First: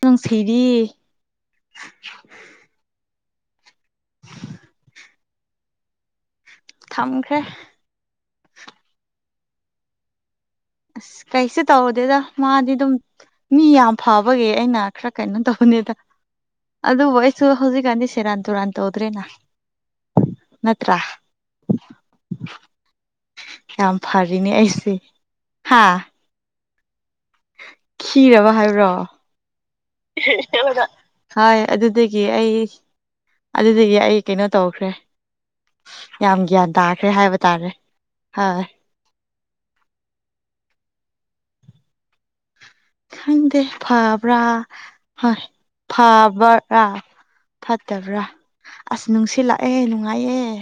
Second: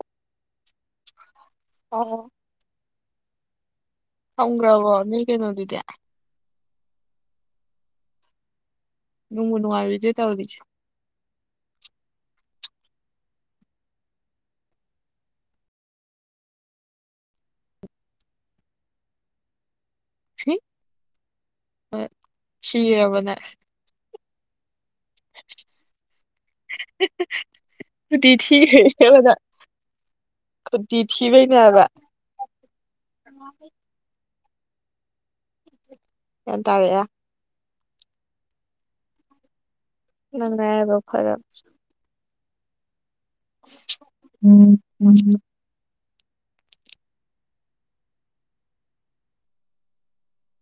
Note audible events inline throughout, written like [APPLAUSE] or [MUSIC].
ꯅꯪ ꯁꯩꯔꯤꯌꯦ [UNINTELLIGIBLE] ꯑꯣ ꯊꯝꯒ꯭ꯔꯥꯕꯣ ꯅꯣꯏ ꯀꯩꯅꯣꯗꯨꯗꯤ ꯊꯝꯈ꯭ꯔꯦ ꯅꯨꯡꯕꯨ ꯅꯨꯡꯉꯥꯏꯕꯤꯗꯦ ꯇꯧꯔꯤꯁꯤ ꯑꯁ ꯀꯩꯁꯨ ꯇꯧꯗꯦꯗ ꯃꯥꯗꯤ ꯑꯗꯨꯝ ꯃꯤ ꯌꯥꯝ ꯐꯕꯒꯤ ꯑꯩꯅ ꯈꯔ ꯀꯩꯅꯣ ꯇꯧꯕꯅꯤꯗ ꯑꯗꯨꯕꯨ ꯑꯩꯁꯨ ꯍꯧꯖꯤꯛꯀꯥꯟꯗꯤ ꯁꯦꯔꯥꯟ ꯇꯨꯔꯥꯟ ꯇꯧꯗ꯭ꯔꯦꯅ ꯅꯠꯇ꯭ꯔꯥ ꯈꯤꯔꯕꯅ ꯀꯌꯥꯝ ꯐꯔꯤꯅꯦ ꯑꯩꯁꯦ ꯍꯥ [UNINTELLIGIBLE] ꯈꯤꯔꯕ ꯍꯥꯏꯕ꯭ꯔꯣ [UNINTELLIGIBLE] ꯈꯨꯇꯤ ꯊꯤꯕꯩꯅꯦ ꯍꯥꯏꯕ ꯒꯤ ꯑꯩ ꯑꯗꯨꯗꯒꯤ ꯑꯩ ꯀꯩꯅꯣ ꯇꯧꯈ꯭ꯔꯦ ꯌꯥꯝ ꯒ꯭ꯌꯥꯟ ꯇꯥꯈ꯭ꯔꯦ ꯍꯥꯏꯕ ꯇꯥꯔꯦ ꯍꯣꯏ ꯅꯪ ꯅꯔꯥꯏꯕꯥꯛ ꯐꯔꯕꯅꯦ ꯈꯪꯗꯦ ꯐꯕ꯭ꯔꯥ ꯎꯝ ꯎꯝ ꯍꯣꯏ ꯐꯕ꯭ꯔꯥ ꯐꯠꯇꯕ꯭ꯔꯥ ꯑꯁ ꯅꯨꯡꯁꯤꯠ ꯂꯥꯛꯑꯦ ꯅꯨꯡꯉꯥꯏꯑꯦ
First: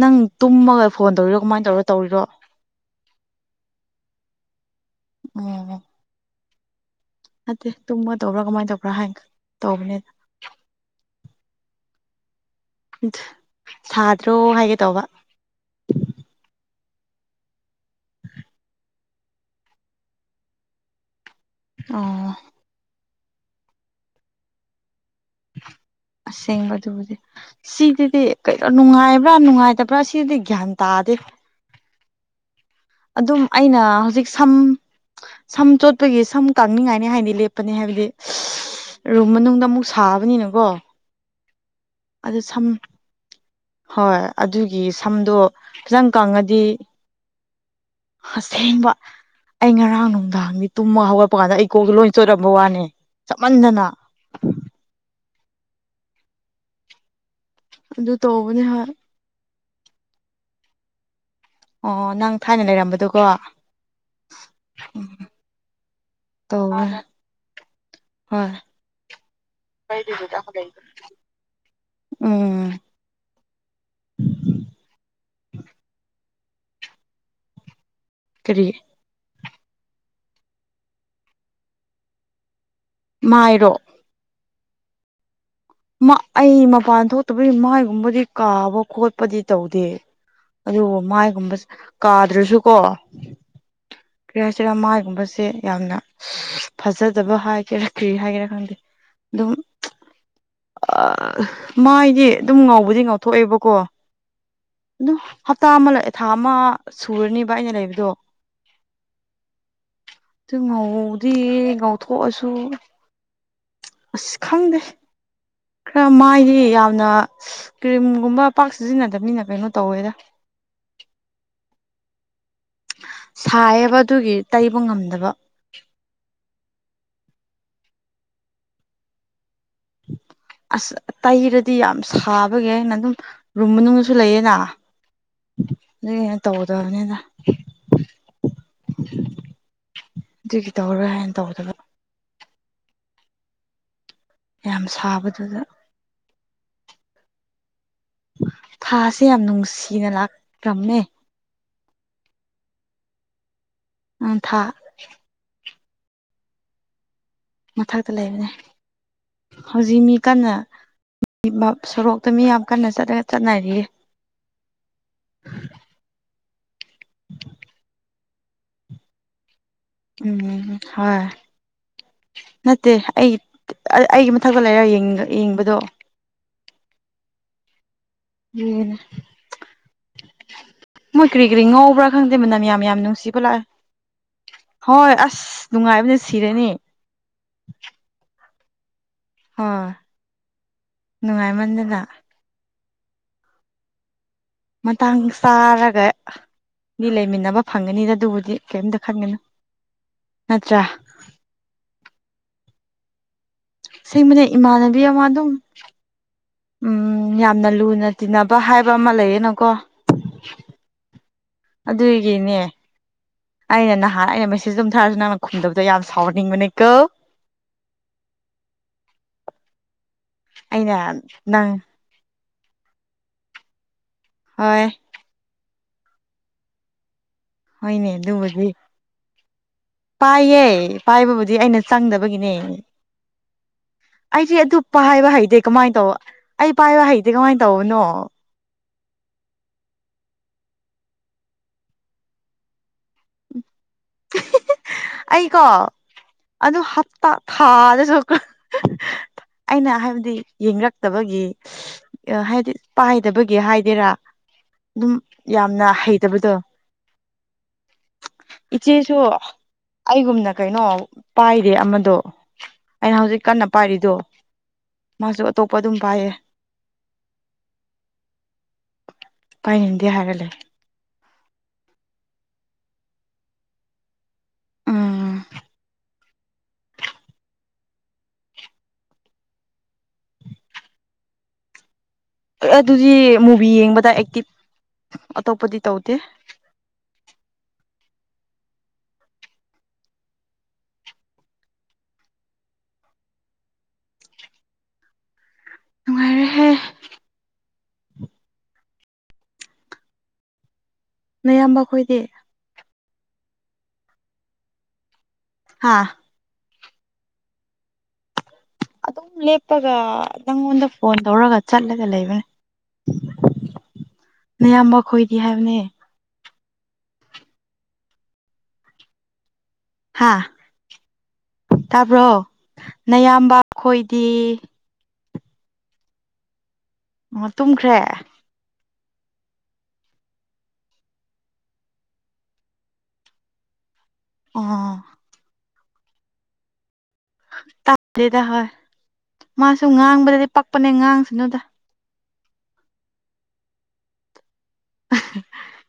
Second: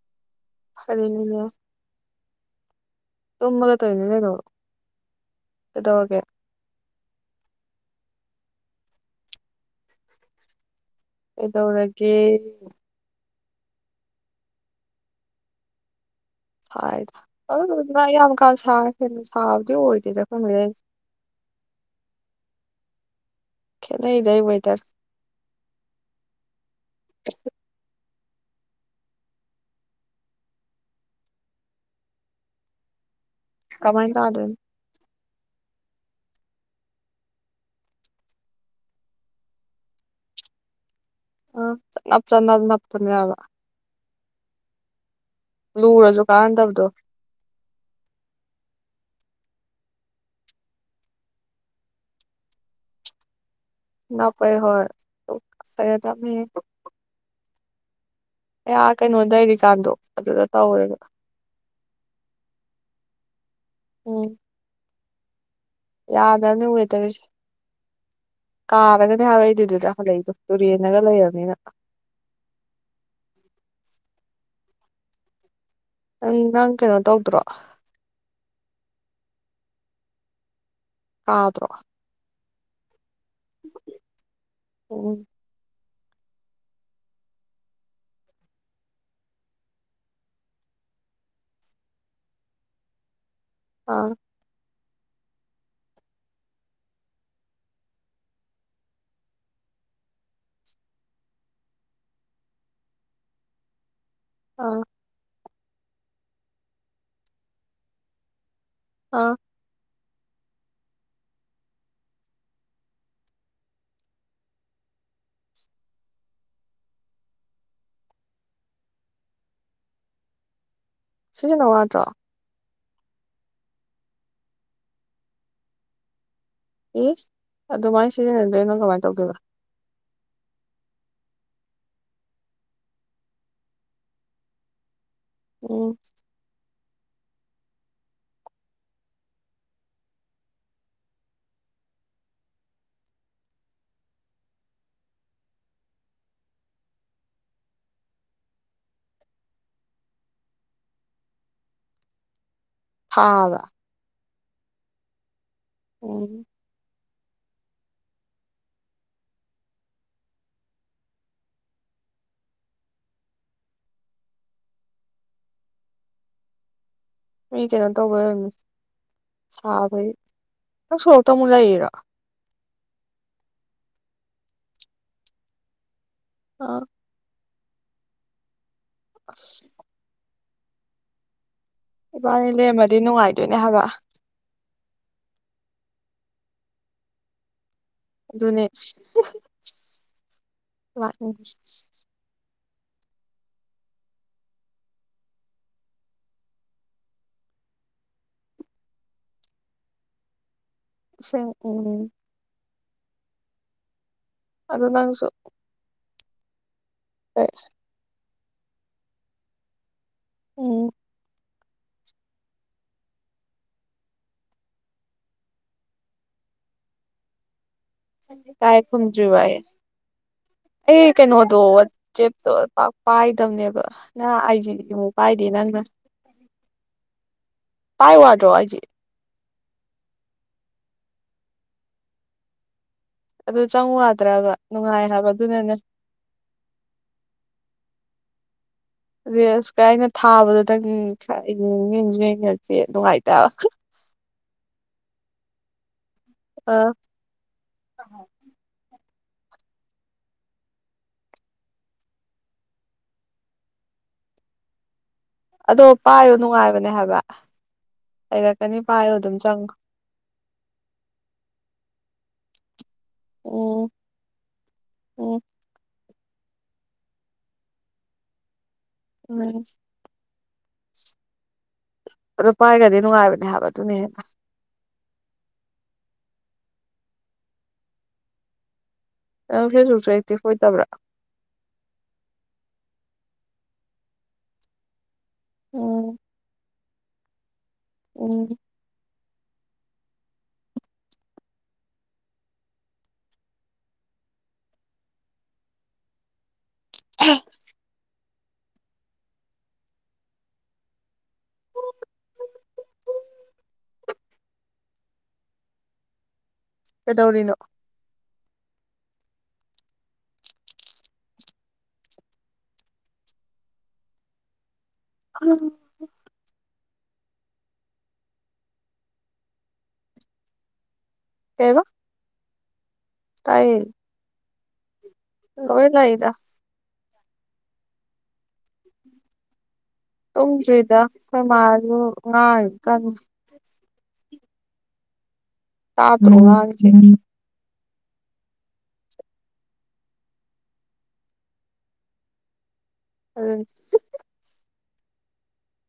ꯅꯪ ꯇꯨꯝꯃꯒ ꯐꯣꯟ ꯐꯔꯦꯅꯦꯅꯦ ꯇꯧꯔꯤꯔꯣ ꯀꯃꯥꯏꯅ ꯇꯧꯔ ꯇꯧꯔꯤꯔꯣ ꯇꯨꯝꯃꯒ ꯇꯣꯏꯅꯤ ꯀꯩꯅꯣ ꯎꯝ ꯇꯣꯛꯑꯒꯦ ꯅꯠꯇꯦ ꯇꯨꯝꯃꯒ ꯇꯧꯕ꯭ꯔꯥ ꯀꯃꯥꯏꯅ ꯇꯧꯕ꯭ꯔꯥ ꯍꯥꯏꯅꯒ ꯇꯧꯕꯅꯦ ꯀꯩꯗꯧꯔꯒꯦ ꯁꯥꯗ꯭ꯔꯣ ꯍꯥꯏꯒꯦ ꯇꯧꯕ ꯁꯥꯏꯗ ꯑꯗꯨꯝ ꯑꯗꯨꯗꯨꯅ ꯑꯌꯥꯝꯕ ꯀꯥꯟ ꯁꯥ ꯍꯦꯟꯅ ꯁꯥꯕꯗꯤ ꯑꯣꯏꯗꯦꯗ ꯑꯀꯣꯟꯕꯗꯩꯗꯤ ꯑꯣ ꯈꯦꯠꯅꯩꯗꯩ ꯋꯦꯗꯔ ꯑꯁꯦꯡꯕ ꯑꯗꯨꯕꯨꯗꯤ ꯁꯤꯗꯗꯤ ꯀꯩꯅꯣ ꯅꯨꯡꯉꯥꯏꯕ꯭ꯔꯥ ꯅꯨꯡꯉꯥꯏꯇꯕ꯭ꯔꯥ ꯁꯤꯗꯤ ꯒ꯭ꯌꯥꯟ ꯇꯥꯗꯦ ꯑꯗꯨꯝ ꯑꯩꯅ ꯀꯃꯥꯏ ꯍꯧꯖꯤꯛ ꯁꯝ ꯇꯥꯗꯣꯏꯅꯣ ꯁꯝ ꯆꯣꯠꯄꯒꯤ ꯁꯝ ꯀꯪꯅꯤꯡꯉꯥꯏꯅꯤ ꯍꯥꯏꯅꯤ ꯂꯦꯞꯄꯅꯤ ꯍꯥꯏꯕꯗꯤ ꯔꯨꯝ ꯃꯅꯨꯡꯗ ꯑꯃꯨꯛ ꯁꯥꯕꯅꯤꯅꯀꯣ ꯑ ꯆꯅꯞ ꯑꯗꯨ ꯆꯅꯞ ꯁꯝ ꯅꯞꯄꯅꯦ ꯍꯥꯏꯕ ꯍꯣꯏ ꯑꯗꯨꯒꯤ ꯁꯝꯗꯣ ꯐꯖꯟ ꯂꯨꯔꯁꯨ ꯀꯪꯉꯗꯤ ꯀꯥꯟꯅꯗꯕꯗꯣ ꯑꯁꯦꯡꯕ ꯑꯩ ꯉꯔꯥꯡ ꯅꯨꯡꯗꯥꯡꯗꯤ ꯇꯨꯝꯃ ꯍꯧꯒꯠꯄ ꯀꯥꯟꯗ ꯑꯩ ꯀꯣꯛꯇꯨ ꯂꯣꯏ ꯆꯣꯏꯠꯔꯝꯕ ꯋꯥꯅꯤ ꯁꯥꯃꯟꯗꯅ ꯅꯞꯄꯩ ꯍꯣꯏ ꯑꯁ ꯍꯩꯅꯗꯕꯅꯤꯍꯦ ꯑꯗꯨ ꯇꯧꯕꯅꯤ ꯑꯩ ꯑꯥ ꯀꯩꯅꯣ ꯂꯩꯔꯤꯀꯥꯟꯗꯣ ꯑꯗꯨꯗ ꯇꯧꯋꯦꯕ ꯑꯣ ꯅꯪ ꯊꯥꯏꯅ ꯂꯩꯔꯝꯕꯗꯨꯀꯣ ꯎꯝ ꯌꯥꯗꯝꯅꯤ ꯋꯦꯗꯔꯁꯦ ꯍꯣꯏ ꯀꯥꯔꯒꯅꯦ ꯍꯥꯏꯕ ꯑꯩꯗꯤ ꯑꯗꯨꯗ ꯍꯜꯂꯛꯏꯗꯣ ꯇꯨꯔꯦꯟꯅꯒ ꯂꯩꯔꯕꯅꯤꯅ ꯎꯝ ꯑꯪ ꯅꯪ ꯀꯩꯅꯣ ꯇꯧꯗ꯭ꯔꯣ ꯀꯔꯤ ꯑꯥꯗ꯭ꯔꯣ ꯃꯥꯏꯔꯣ ꯑꯣꯝ ꯑꯩ ꯃꯄꯥꯟ ꯊꯣꯛꯇꯕꯒꯤ ꯃꯥꯥꯏꯒꯨꯝꯕꯗꯤ ꯀꯥꯕ ꯈꯣꯠꯄꯗꯤ ꯇꯧꯗꯦ ꯑꯗꯨꯕꯨ ꯃꯥꯏꯒꯨꯝꯕ ꯀꯥꯗ꯭ꯔꯁꯨꯀꯣ ꯑꯥ ꯀ꯭ꯔꯤ ꯍꯥꯏꯁꯤꯔꯥ ꯃꯥꯥꯏꯒꯨꯝꯕꯁꯦ ꯌꯥꯝꯅ ꯐꯖꯗꯕ ꯍꯥꯏꯒꯦꯔꯥ ꯀꯔꯤ ꯍꯥꯏꯒꯦꯔꯥ ꯈꯪꯗꯦ ꯑꯗꯨꯝ ꯑ ꯃꯥꯏꯗꯤ ꯑꯗꯨꯝ ꯉꯥꯎꯕꯗꯤ ꯉꯥꯎꯊꯣꯛꯑꯦꯕꯀꯣ ꯑꯥ ꯑꯗꯨꯝ ꯍꯞꯇꯥ ꯑꯃ ꯂꯥꯛꯑꯦ ꯊꯥ ꯑꯃ ꯁꯨꯔꯅꯤꯕ ꯑꯩꯅ ꯂꯩꯕꯗꯣ ꯑꯥ ꯑꯗꯨꯨꯝ ꯉꯥꯎꯗꯤ ꯉꯥꯎꯊꯣꯛꯑꯁꯨ ꯑꯁ ꯈꯪꯗꯦ ꯈꯔ ꯃꯥꯥꯏꯗꯤ ꯌꯥꯝꯅ ꯀ꯭ꯔꯤꯝꯒꯨꯝꯕ ꯄꯥꯛ ꯁꯤꯖꯤꯟꯅꯗꯕꯅꯤꯅ ꯀꯩꯅꯣ ꯇꯧꯋꯦꯗ ꯁꯤꯖꯤꯟꯅꯧ ꯌꯥꯗ꯭ꯔꯣ ꯁꯥꯏꯑꯦꯕ ꯑꯗꯨꯒꯤ ꯇꯩꯕ ꯉꯝꯗꯕ ꯑꯦ ꯑꯗꯨꯃꯥꯏꯅ ꯁꯤꯖꯤꯟꯅꯗꯣꯏ ꯅꯪ ꯀꯃꯥꯏꯅ ꯇꯧꯗꯣꯏꯕ ꯑꯁ ꯇꯩꯔꯗꯤ ꯌꯥꯝ ꯁꯥꯕꯒꯤ ꯑꯩꯅ ꯑꯗꯨꯝ ꯔꯨꯝ ꯃꯅꯨꯡꯗꯁꯨ ꯂꯩꯌꯦꯅꯥ ꯑꯣ ꯑꯗꯨꯒꯤꯅꯦ ꯇꯧꯗꯕꯅꯤꯅ ꯑꯗꯨꯒꯤ ꯇꯧꯔꯔꯣꯏ ꯍꯥꯏꯅ ꯇꯧꯗꯕ ꯌꯥꯝ ꯁꯥꯕꯗꯨꯗ ꯊꯥꯁꯦ ꯌꯥꯝ ꯅꯨꯡꯁꯤꯅ ꯂꯥꯛꯂꯝꯃꯦ ꯊꯥ ꯍꯥꯏꯕ ꯑꯝ ꯊꯥ ꯎꯝ ꯃꯊꯛꯇ ꯂꯩꯕꯅꯦ ꯍꯧꯖꯤꯛ ꯃꯤ ꯀꯟꯅ [INAUDIBLE] ꯁꯣꯔꯣꯛꯇ ꯃꯤ ꯌꯥꯝ ꯀꯟꯅ ꯆꯠꯅ ꯆꯠꯅꯔꯤꯌꯦ ꯃꯤ ꯀꯩꯅꯣ ꯇꯧꯕꯩ ꯑꯣꯏꯔꯝꯅꯤ ꯁꯥꯕꯩ ꯎꯝ ꯅꯪ ꯍꯣꯏ ꯁꯣꯔꯣꯛꯇ ꯑꯃꯨꯛ ꯂꯩꯔꯤꯔꯣ ꯅꯠꯇꯦ ꯑꯩ ꯑꯩꯒꯤ ꯃꯊꯛꯇ ꯂꯩꯔ ꯌꯦꯡꯕꯗꯣ ꯑ [INAUDIBLE] ꯑꯁ ꯃꯣꯏ ꯀꯔꯤ ꯀꯔꯤ ꯉꯧꯕ꯭ꯔꯥ ꯈꯪꯗꯦ ꯏꯕꯥꯅꯤ ꯃꯅꯝ ꯌꯥꯝ ꯂꯩꯔꯝꯃꯗꯤ ꯌꯥꯝ ꯅꯨꯡꯁꯤꯕ ꯅꯨꯡꯉꯥꯏꯗꯣꯏꯅꯦ ꯂꯥꯛꯑꯦ ꯍꯥꯏꯕ ꯍꯣꯏ ꯑꯁ ꯅꯨꯡꯉꯥꯏꯕꯅ ꯁꯤꯔꯅꯤ ꯑꯗꯨꯅꯦ [INAUDIBLE] ꯑ ꯂꯥꯛꯅꯤꯡꯉꯤꯁꯦ ꯅꯨꯡꯉꯥꯏꯃꯟꯗꯅ ꯃꯇꯥꯡ ꯆꯥꯔꯒ ꯃꯤ ꯂꯩꯃꯤꯟꯅꯕ ꯐꯪꯒꯅꯤꯗ ꯑꯗꯨꯕꯨꯗꯤ ꯀꯔꯤꯝꯇ ꯈꯟꯒꯅꯨ ꯅꯠꯇ꯭ꯔꯥ ꯑꯁꯦꯡꯀꯤꯅꯦ ꯑꯁꯦꯡꯕꯅꯦ ꯑꯗꯨ ꯏꯃꯥꯟꯅꯕꯤ ꯑꯃ ꯅꯪꯁꯨ ꯑꯗꯨꯝ ꯎꯝ ꯌꯥꯝꯅ ꯂꯨꯅ ꯇꯤꯟꯅꯕ ꯍꯥꯏꯕ ꯑꯃ ꯂꯩꯌꯦꯅꯀꯣ ꯎꯝ ꯑꯗꯨꯒꯤꯅꯦ ꯑꯩꯅ ꯅꯍꯥꯟ ꯑꯩꯅ ꯃꯦꯁꯦꯖ ꯑꯗꯨꯝ ꯊꯥꯔꯁꯨ ꯅꯪꯅ ꯈꯨꯝꯗꯕꯗꯣ ꯌꯥꯝ ꯁꯥꯎꯅꯤꯡꯕꯅꯤꯀꯣ ꯇꯥꯏꯌꯦ ꯇꯨꯝꯗ꯭ꯔꯤꯕ ꯑꯩ ꯑꯩꯅ ꯑꯩ ꯀꯩꯩꯅꯣꯗꯣ ꯅꯪ ꯆꯦꯞꯇꯣ ꯄꯥꯛ ꯄꯥꯏꯗꯕꯅꯦꯕ ꯅꯪ ꯑꯥꯏꯖꯤ ꯍꯣꯏ ꯑꯃꯨꯛ ꯄꯥꯏꯗꯦ ꯅꯪꯅ ꯍꯣꯏꯅꯦ ꯄꯥꯏ ꯋꯥꯗ꯭ꯔꯣ ꯑꯗꯨꯕꯨꯗꯤ ꯑꯩꯁꯦ ꯄꯥꯏꯌꯦ ꯄꯥꯏꯕꯕꯨꯗꯤ ꯑꯩꯅ ꯆꯪꯗꯕꯒꯤꯅꯦ ꯑꯗꯨ ꯆꯪꯉꯨ ꯌꯥꯗ꯭ꯔꯕ ꯑꯩꯗꯤ ꯑꯗꯨ ꯅꯨꯡꯉꯥꯏ ꯍꯥꯏꯕ ꯄꯥꯏꯕ ꯍꯩꯇꯦ ꯑꯗꯨꯅꯅꯦ ꯀꯃꯥꯏꯅ ꯇꯧꯕ ꯑꯩ ꯄꯥꯏꯕ ꯍꯩꯇꯦ ꯀꯃꯥꯏꯅ ꯇꯧꯕꯅꯣ ꯔꯤꯜꯁꯀ ꯑꯩꯅ ꯊꯥꯕꯗꯣ ꯅꯪ [INAUDIBLE] ꯅꯨꯡꯉꯥꯏꯇꯦꯕ ꯑꯩꯀꯣ ꯑꯗꯨ ꯑꯥ ꯊꯥꯗꯁꯨ ꯑꯩꯅ ꯍꯥꯏꯕꯗꯤ ꯌꯦꯡꯉꯛꯇꯕꯒꯤ ꯍꯥꯏꯗꯤ ꯄꯥꯏꯗꯕꯒꯤ ꯍꯥꯏꯒꯦꯔꯥ ꯑꯗꯨꯝ ꯌꯥ ꯑꯗꯣ ꯄꯥꯏꯌꯣ ꯅꯨꯡꯉꯥꯏꯕꯅꯦ ꯍꯥꯏꯕ ꯍꯥꯏꯔꯛ ꯏꯆꯦꯁꯨ ꯑꯩꯒꯨꯝꯅ ꯀꯩꯅꯣ ꯄꯥꯏꯗꯦ ꯑꯃꯗꯣ ꯑꯩꯅ ꯍꯧꯖꯤꯛ ꯀꯟꯅ ꯎꯝ ꯄꯥꯏꯔꯤꯗꯣ ꯎꯝ ꯃꯥꯁꯨ ꯑꯇꯣꯞꯄ ꯑꯗꯨꯝ ꯄꯥꯏꯌꯦ ꯎꯝ ꯄꯥꯏꯅꯤꯡꯗꯦ ꯍꯥꯏꯔ ꯂꯩ ꯑꯗꯣ ꯄꯥꯏꯈ꯭ꯔꯗꯤ ꯅꯨꯡꯉꯥꯏꯕꯅꯦ ꯍꯥꯏꯕ ꯑꯗꯨꯅ ꯍꯦꯟꯅ ꯎꯝ ꯅꯪ ꯐꯦꯁꯕꯨꯛꯁꯨ ꯑꯦꯛꯇꯤꯞ ꯑꯣꯏꯗꯕ꯭ꯔꯥ ꯑꯗꯨꯗꯤ ꯃꯨꯚꯤ ꯌꯦꯡꯕꯗ ꯑꯦꯛꯇꯤꯞ ꯑꯇꯣꯞꯄꯗꯤ ꯇꯧꯗꯦ ꯎꯝ ꯎꯝ ꯅꯨꯡꯉꯥꯏꯔꯦꯍꯦ [UNINTELLIGIBLE] ꯅꯌꯥꯝꯕ ꯈꯣꯏꯗꯤ ꯍꯥꯥ ꯀꯩꯗꯧꯔꯤꯅꯣ ꯑꯗꯨꯝ ꯂꯦꯞꯄꯒ ꯅꯪꯉꯣꯟꯗ ꯐꯣꯟ ꯇꯧꯔꯒ ꯆꯠꯂꯒ ꯂꯩꯕꯅꯦ [INAUDIBLE] ꯅꯌꯥꯝꯕ ꯈꯣꯏꯗꯤ ꯍꯥꯏꯕꯅꯦ ꯍꯥꯥ ꯀꯩꯕ ꯇꯥꯕ꯭ꯔꯣ ꯅꯌꯥꯝꯕ ꯈꯣꯏꯗꯤ ꯂꯣꯢ ꯂꯩꯗ ꯑꯣ ꯇꯨꯝꯈ꯭ꯔꯦ ꯇꯨꯝꯗ꯭ꯔꯤꯗ ꯑꯩꯈꯣꯏ ꯃꯥꯁꯨ ꯉꯥꯡꯉꯤ ꯀꯥꯟꯅ ꯑꯥ ꯇꯥꯗꯔꯣ ꯉꯥꯡꯉꯤꯁꯦ ꯇꯥꯗꯦꯗ ꯍꯣꯏ ꯃꯥꯁꯨ ꯉꯥꯡꯕꯗꯗꯤ ꯄꯛꯄꯅꯦ ꯉꯥꯡꯁꯨꯅꯨꯗ ꯑꯗꯨꯅꯦ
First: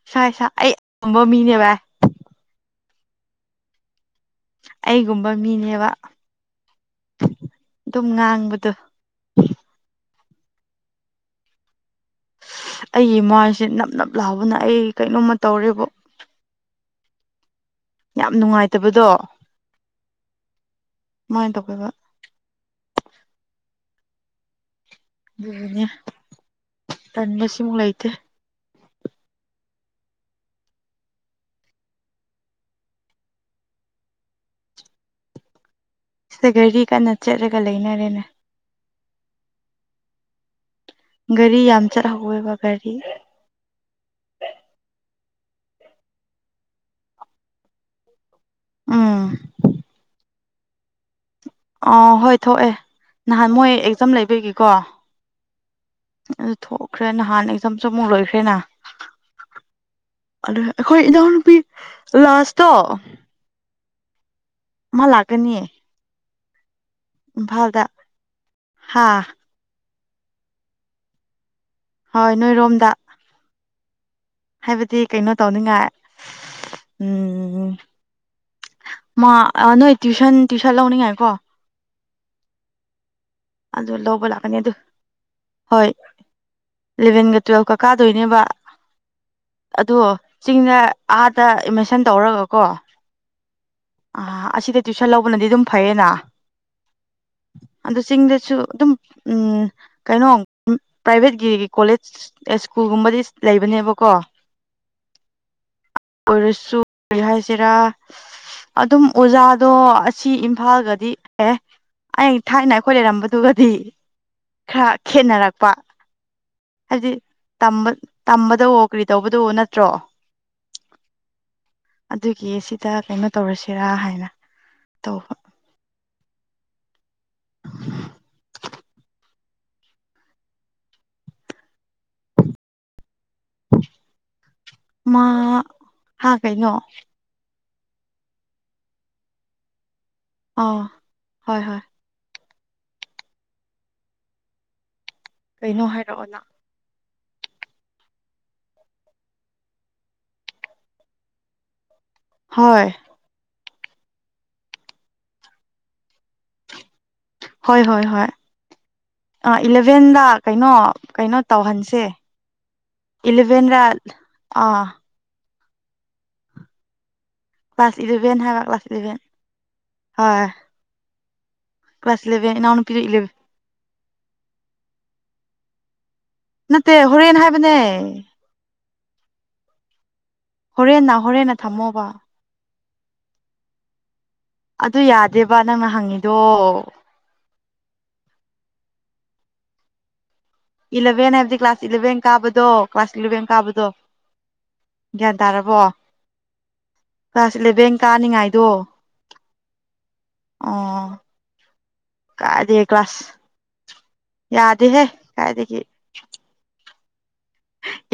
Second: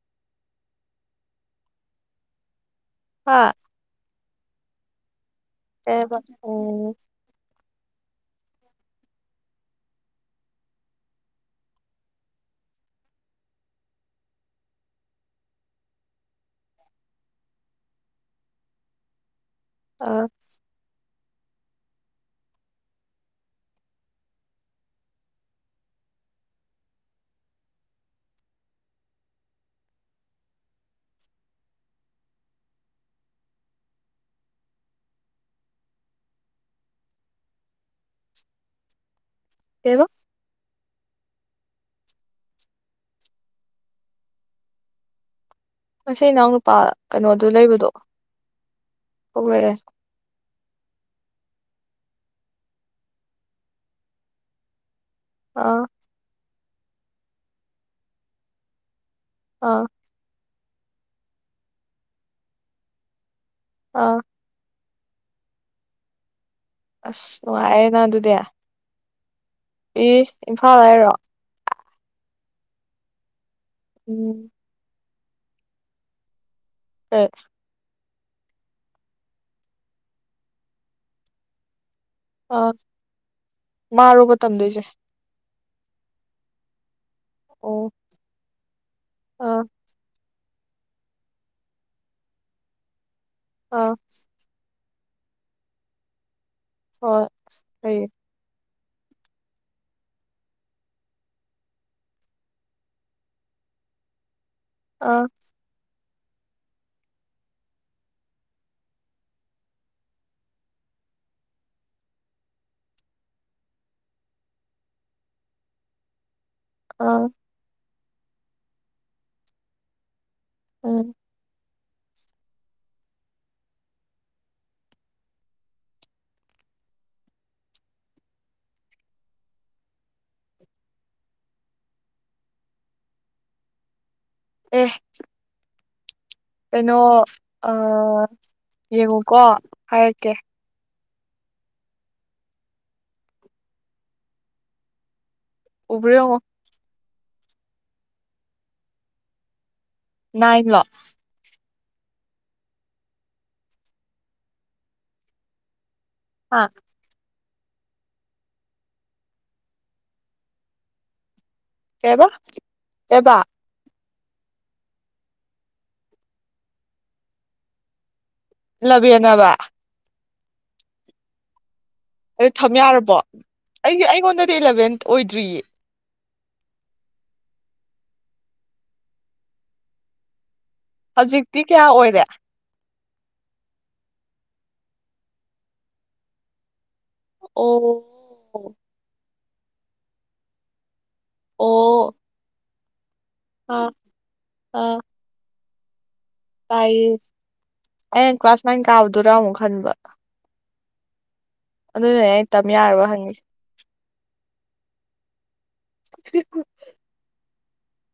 ꯏꯁꯥ ꯏꯁꯥ ꯑꯩ ꯃꯥꯝꯃꯤꯅꯦ ꯚꯥꯢ ꯍꯥ ꯑꯩꯒꯨꯝꯕ ꯃꯤꯅꯦꯕ ꯀꯩꯕ ꯎꯝ ꯑꯗꯨꯝ ꯉꯥꯡꯕꯗꯣ ꯑꯩꯒꯤ ꯃꯥꯏꯁꯦ ꯅꯞ ꯅꯞ ꯂꯥꯎꯕꯅ ꯑꯩ ꯀꯩꯅꯣꯝꯃ ꯇꯧꯔꯦꯕꯣ ꯌꯥꯝ ꯅꯨꯡꯉꯥꯏꯇꯕꯗꯣ ꯑꯥ ꯑꯗꯨꯃꯥꯏꯅ ꯇꯧꯒꯦꯕ ꯑꯩꯅ ꯇꯥꯟꯕ ꯁꯤꯃꯨꯛ ꯂꯩꯇꯦ ꯁꯤꯗ ꯒꯥꯔꯤ ꯀꯟꯅ ꯆꯠꯂꯒ ꯂꯩꯅꯔꯦꯅ‌ꯦꯅ ꯀꯩꯕꯥ ꯒꯥꯔꯤ ꯌꯥꯝ ꯆꯠꯍꯧꯋꯦꯕ ꯒꯥꯔꯤ ꯉꯁꯤ ꯏꯅꯥꯎ ꯅꯨꯄꯥ ꯀꯩꯅꯣꯗꯨ ꯂꯩꯕꯗꯣ ꯎꯝ ꯊꫭꯛꯂꯛꯑ‌ ꯑ ꯍꯣꯏ ꯊꯣꯛꯑꯦ ꯅꯍꯥꯟ ꯃꯣꯏ ꯑꯦꯛꯖꯥꯝ ꯂꯩꯕꯒꯤꯀꯣ ꯑꯥ ꯑꯗꯨ ꯊꯣꯛꯈ꯭ꯔꯦ ꯅꯍꯥꯟ ꯑꯦꯛꯖꯝꯁꯨ ꯑꯃꯨꯛ ꯂꯣꯏꯈ꯭ꯔꯦꯅ ꯑꯥ ꯑꯗꯨꯗ ꯑꯩꯈꯣꯏ ꯏꯅꯥꯎꯅꯨꯄꯤ ꯂꯥꯁꯇꯣ ꯑꯥ ꯃꯥꯥ ꯂꯥꯛꯒꯅꯤ ꯑꯁ ꯅꯨꯉꯥꯏꯔ‌ꯦꯅ ꯑꯗꯨꯗꯦ ꯍꯥꯥ ꯏꯁ ꯏꯝꯐꯥꯜ ꯍꯥꯏꯔꯣ ꯍꯣꯏ ꯅꯣꯏꯔꯣꯝꯗ ꯎꯝ ꯍꯥꯏꯕꯗꯤ ꯀꯩꯅꯣ ꯇꯧꯅꯤꯡꯉꯥꯏ [UNINTELLIGIBLE] ꯎꯝ ꯃꯥ ꯅꯣꯏ ꯇꯨ꯭ꯋꯁꯟ ꯇꯨ꯭ꯋꯁꯟ ꯂꯧꯅꯤꯡꯉꯥꯏꯀꯣ ꯑ ꯑꯗꯨ ꯂꯧꯕ ꯃꯥꯔꫭꯕ ꯂꯥꯛꯀꯅꯤ ꯑꯗꯨ ꯇꯝꯗꯣꯏꯁꯦ ꯍꯣꯏ ꯏꯂꯚꯦꯟꯒ ꯇꯨꯋꯦꯜꯐꯀ ꯑꯣ ꯀꯥꯗꯣꯏꯅꯦꯕ ꯑꯥ ꯑꯗꯣ ꯆꯤꯡꯗ ꯑꯥꯗ ꯑꯦꯠꯃꯦꯁꯟ ꯇꯧꯔꯒ ꯀꯣ ꯑꯥ ꯑꯁꯤꯗ ꯇ꯭ꯋꯏꯁꯟ ꯂꯧꯕꯅꯗꯤ ꯑꯗꯨꯝ ꯐꯩꯌꯦꯅ ꯍꯣꯏ ꯑꯗꯨ ꯐꯩꯌꯦ ꯆꯤꯡꯗ ꯁꯨ ꯑꯗꯨꯝ ꯎꯝ ꯀꯩꯅꯣ ꯄ꯭ꯔꯥꯏꯚꯦꯠꯀꯤ ꯀꯣꯂꯦꯖ ꯏꯁ꯭ꯀꯨꯜꯒꯨꯝꯕꯗꯤ ꯂꯩꯕꯅꯦꯕꯀꯣ ꯑ ꯑꯣꯏꯔꯁꯨ ꯀꯔꯤ ꯍꯥꯏꯁꯤꯔꯥ ꯑꯗꯨꯝ ꯑꯣꯖꯥꯗꯣ ꯑꯁꯤ ꯏꯝꯐꯥꯜꯒꯗꯤ ꯑꯦ ꯑꯩ ꯊꯥꯏꯅ ꯑꯩꯈꯣꯏ ꯂꯩꯔꯝꯕ ꯑꯗꯨꯒꯗꯤ ꯈꯔ ꯈꯦꯠꯅꯔꯛꯄ ꯍꯥꯏꯗꯤ ꯑꯥ ꯇꯝꯕꯗꯋꫭ ꯀꯔꯤ ꯇꯧꯕꯗ ꯅꯠꯇ꯭ꯔꯣ ꯎꯝ ꯑꯗꯨꯒꯤ ꯁꯤꯗ ꯀꯩꯅꯣ ꯇꯧꯔꯁꯤꯔꯥ ꯍꯥꯏꯅ ꯇꯧꯕ [UNINTELLIGIBLE] ꯑꯦ ꯃꯥ ꯀꯩꯅꯣ ꯑꯥ ꯌꯦꯡꯉꯨꯀꯣ ꯍꯥꯏꯔꯛꯀꯦ ꯑꯥ ꯍꯣꯏ ꯍꯣꯏ ꯀꯩꯅꯣ ꯎꯕ꯭ꯔꯥ ꯌꯦꯡꯉꯣ ꯍꯥꯏꯔꯛꯑꯣꯅꯪ ꯏꯥꯟꯂꯣ ꯍꯣꯏ ꯑꯥ ꯍꯣꯏ ꯍꯣꯏ ꯍꯣꯏ ꯑ ꯏꯂꯚꯦꯟꯗ ꯀꯩꯅꯣ ꯀꯩꯅꯣ ꯇꯧꯍꯟꯁꯦ ꯦ ꯀꯩꯕ ꯀꯩꯕ ꯏꯂꯚꯦꯟ ꯔ ꯑ [UNINTELLIGIBLE] ꯀ꯭ꯂꯥꯁ ꯏꯂꯚꯦꯟ ꯍꯥꯏꯕ ꯀ꯭ꯂꯥꯁ ꯏꯂꯚꯦꯟ ꯏꯂꯚꯦꯟꯅꯕ ꯍꯣꯏ ꯀ꯭ꯂꯥꯁ ꯑꯗꯨ ꯏꯂꯚ‌ꯦꯟ ꯊꯝ ꯏꯅꯥꯎ ꯅꯨꯄꯤꯗꯨ ꯌꯥꯔꯕꯣ ꯏꯂ ꯑꯩꯒꯤ ꯑꯩꯉꯣꯟꯗꯗꯤ ꯑꯦꯂꯚꯦꯟ ꯑꯣꯏꯗ꯭ꯔꯤꯌꯦ ꯅꯠꯇꯦ ꯍꯣꯔꯦꯟ ꯍꯥꯏꯕꯅꯦ ꯍꯣꯔꯦꯟꯅ ꯍꯣꯔꯦꯟꯅ ꯍꯧꯖꯤꯛꯇꯤ ꯀꯌꯥ ꯊꯝꯃꯣꯕ ꯑꯣꯏꯔꯦ ꯑꯗꯨ ꯌꯥꯗꯦꯕ ꯅꯪꯅ ꯍꯪꯉꯤꯗꯣ ꯑꯣ ꯏꯂꯚꯦꯟ ꯍꯥꯏꯕꯗꯤ ꯀ꯭ꯂꯥꯁ ꯑꯣ ꯏꯂꯚꯦꯟ ꯀꯥꯕꯗꯣ ꯀ꯭ꯂꯥꯁ ꯏꯂꯚꯦꯟ ꯑ ꯀꯥꯕꯗꯣ ꯒ꯭ꯌꯥꯟ ꯇꯥꯔꯕꯣ ꯀ꯭ꯂꯥꯁ ꯏꯂꯚꯦꯟ ꯇꯥꯢꯑꯦꯑꯩꯅ ꯀ꯭ꯂꯥꯁ ꯀꯥꯅꯤꯡꯉꯥꯏꯗꯣ ꯅꯥꯏꯟ ꯀꯥꯎꯗꯣꯏꯔꯥ ꯑꯃꯨꯛ ꯈꯟꯕ ꯑꯥ ꯑꯗꯨꯅ ꯑꯩ ꯇꯝ ꯌꯥꯔꯕ ꯍꯪꯉꯤꯁꯦ ꯌꯥꯗꯦꯍꯦ ꯀꯥꯏꯗꯒꯤ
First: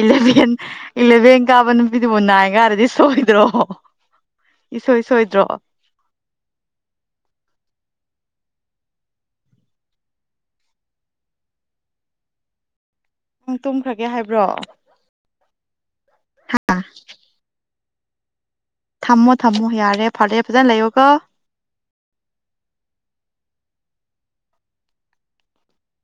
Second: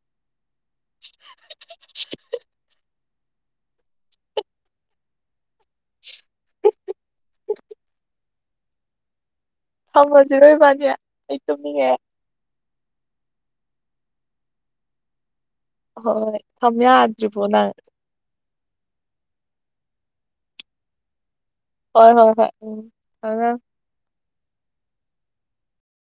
ꯏꯂꯕꯤꯟ ꯏꯂꯕꯤꯟ ꯀꯥꯕ ꯅꯨꯄꯤꯗꯨꯕꯨ ꯅꯥꯢꯒ ꯍꯥꯢꯔꯗꯤ ꯁꯣꯏꯗ꯭ꯔꯣ ꯏꯁꯣꯏ ꯁꯣꯏꯗ꯭ꯔꯣ ꯊꯥꯝꯃꯁꯤꯔ ꯏꯕꯥꯅꯤ ꯑꯩ ꯇꯨꯝꯅꯤꯡꯉꯦ ꯅꯪ ꯇꯨꯝꯈ꯭ꯔꯒꯦ ꯍꯥꯏꯕ꯭ꯔꯣ ꯍꯣꯏ ꯊꯝ ꯌꯥꯗ꯭ꯔꯤꯕꯣ ꯅꯪ ꯊꯝꯃꯣ ꯊꯝꯃꯣ ꯌꯥꯔꯦ ꯐꯔꯦ ꯐꯖꯅ ꯂꯩꯌꯣꯒꯣ ꯍꯣꯏ ꯍꯣꯏ ꯍꯣꯏ ꯎꯝ ꯊꯥꯝꯃꯦ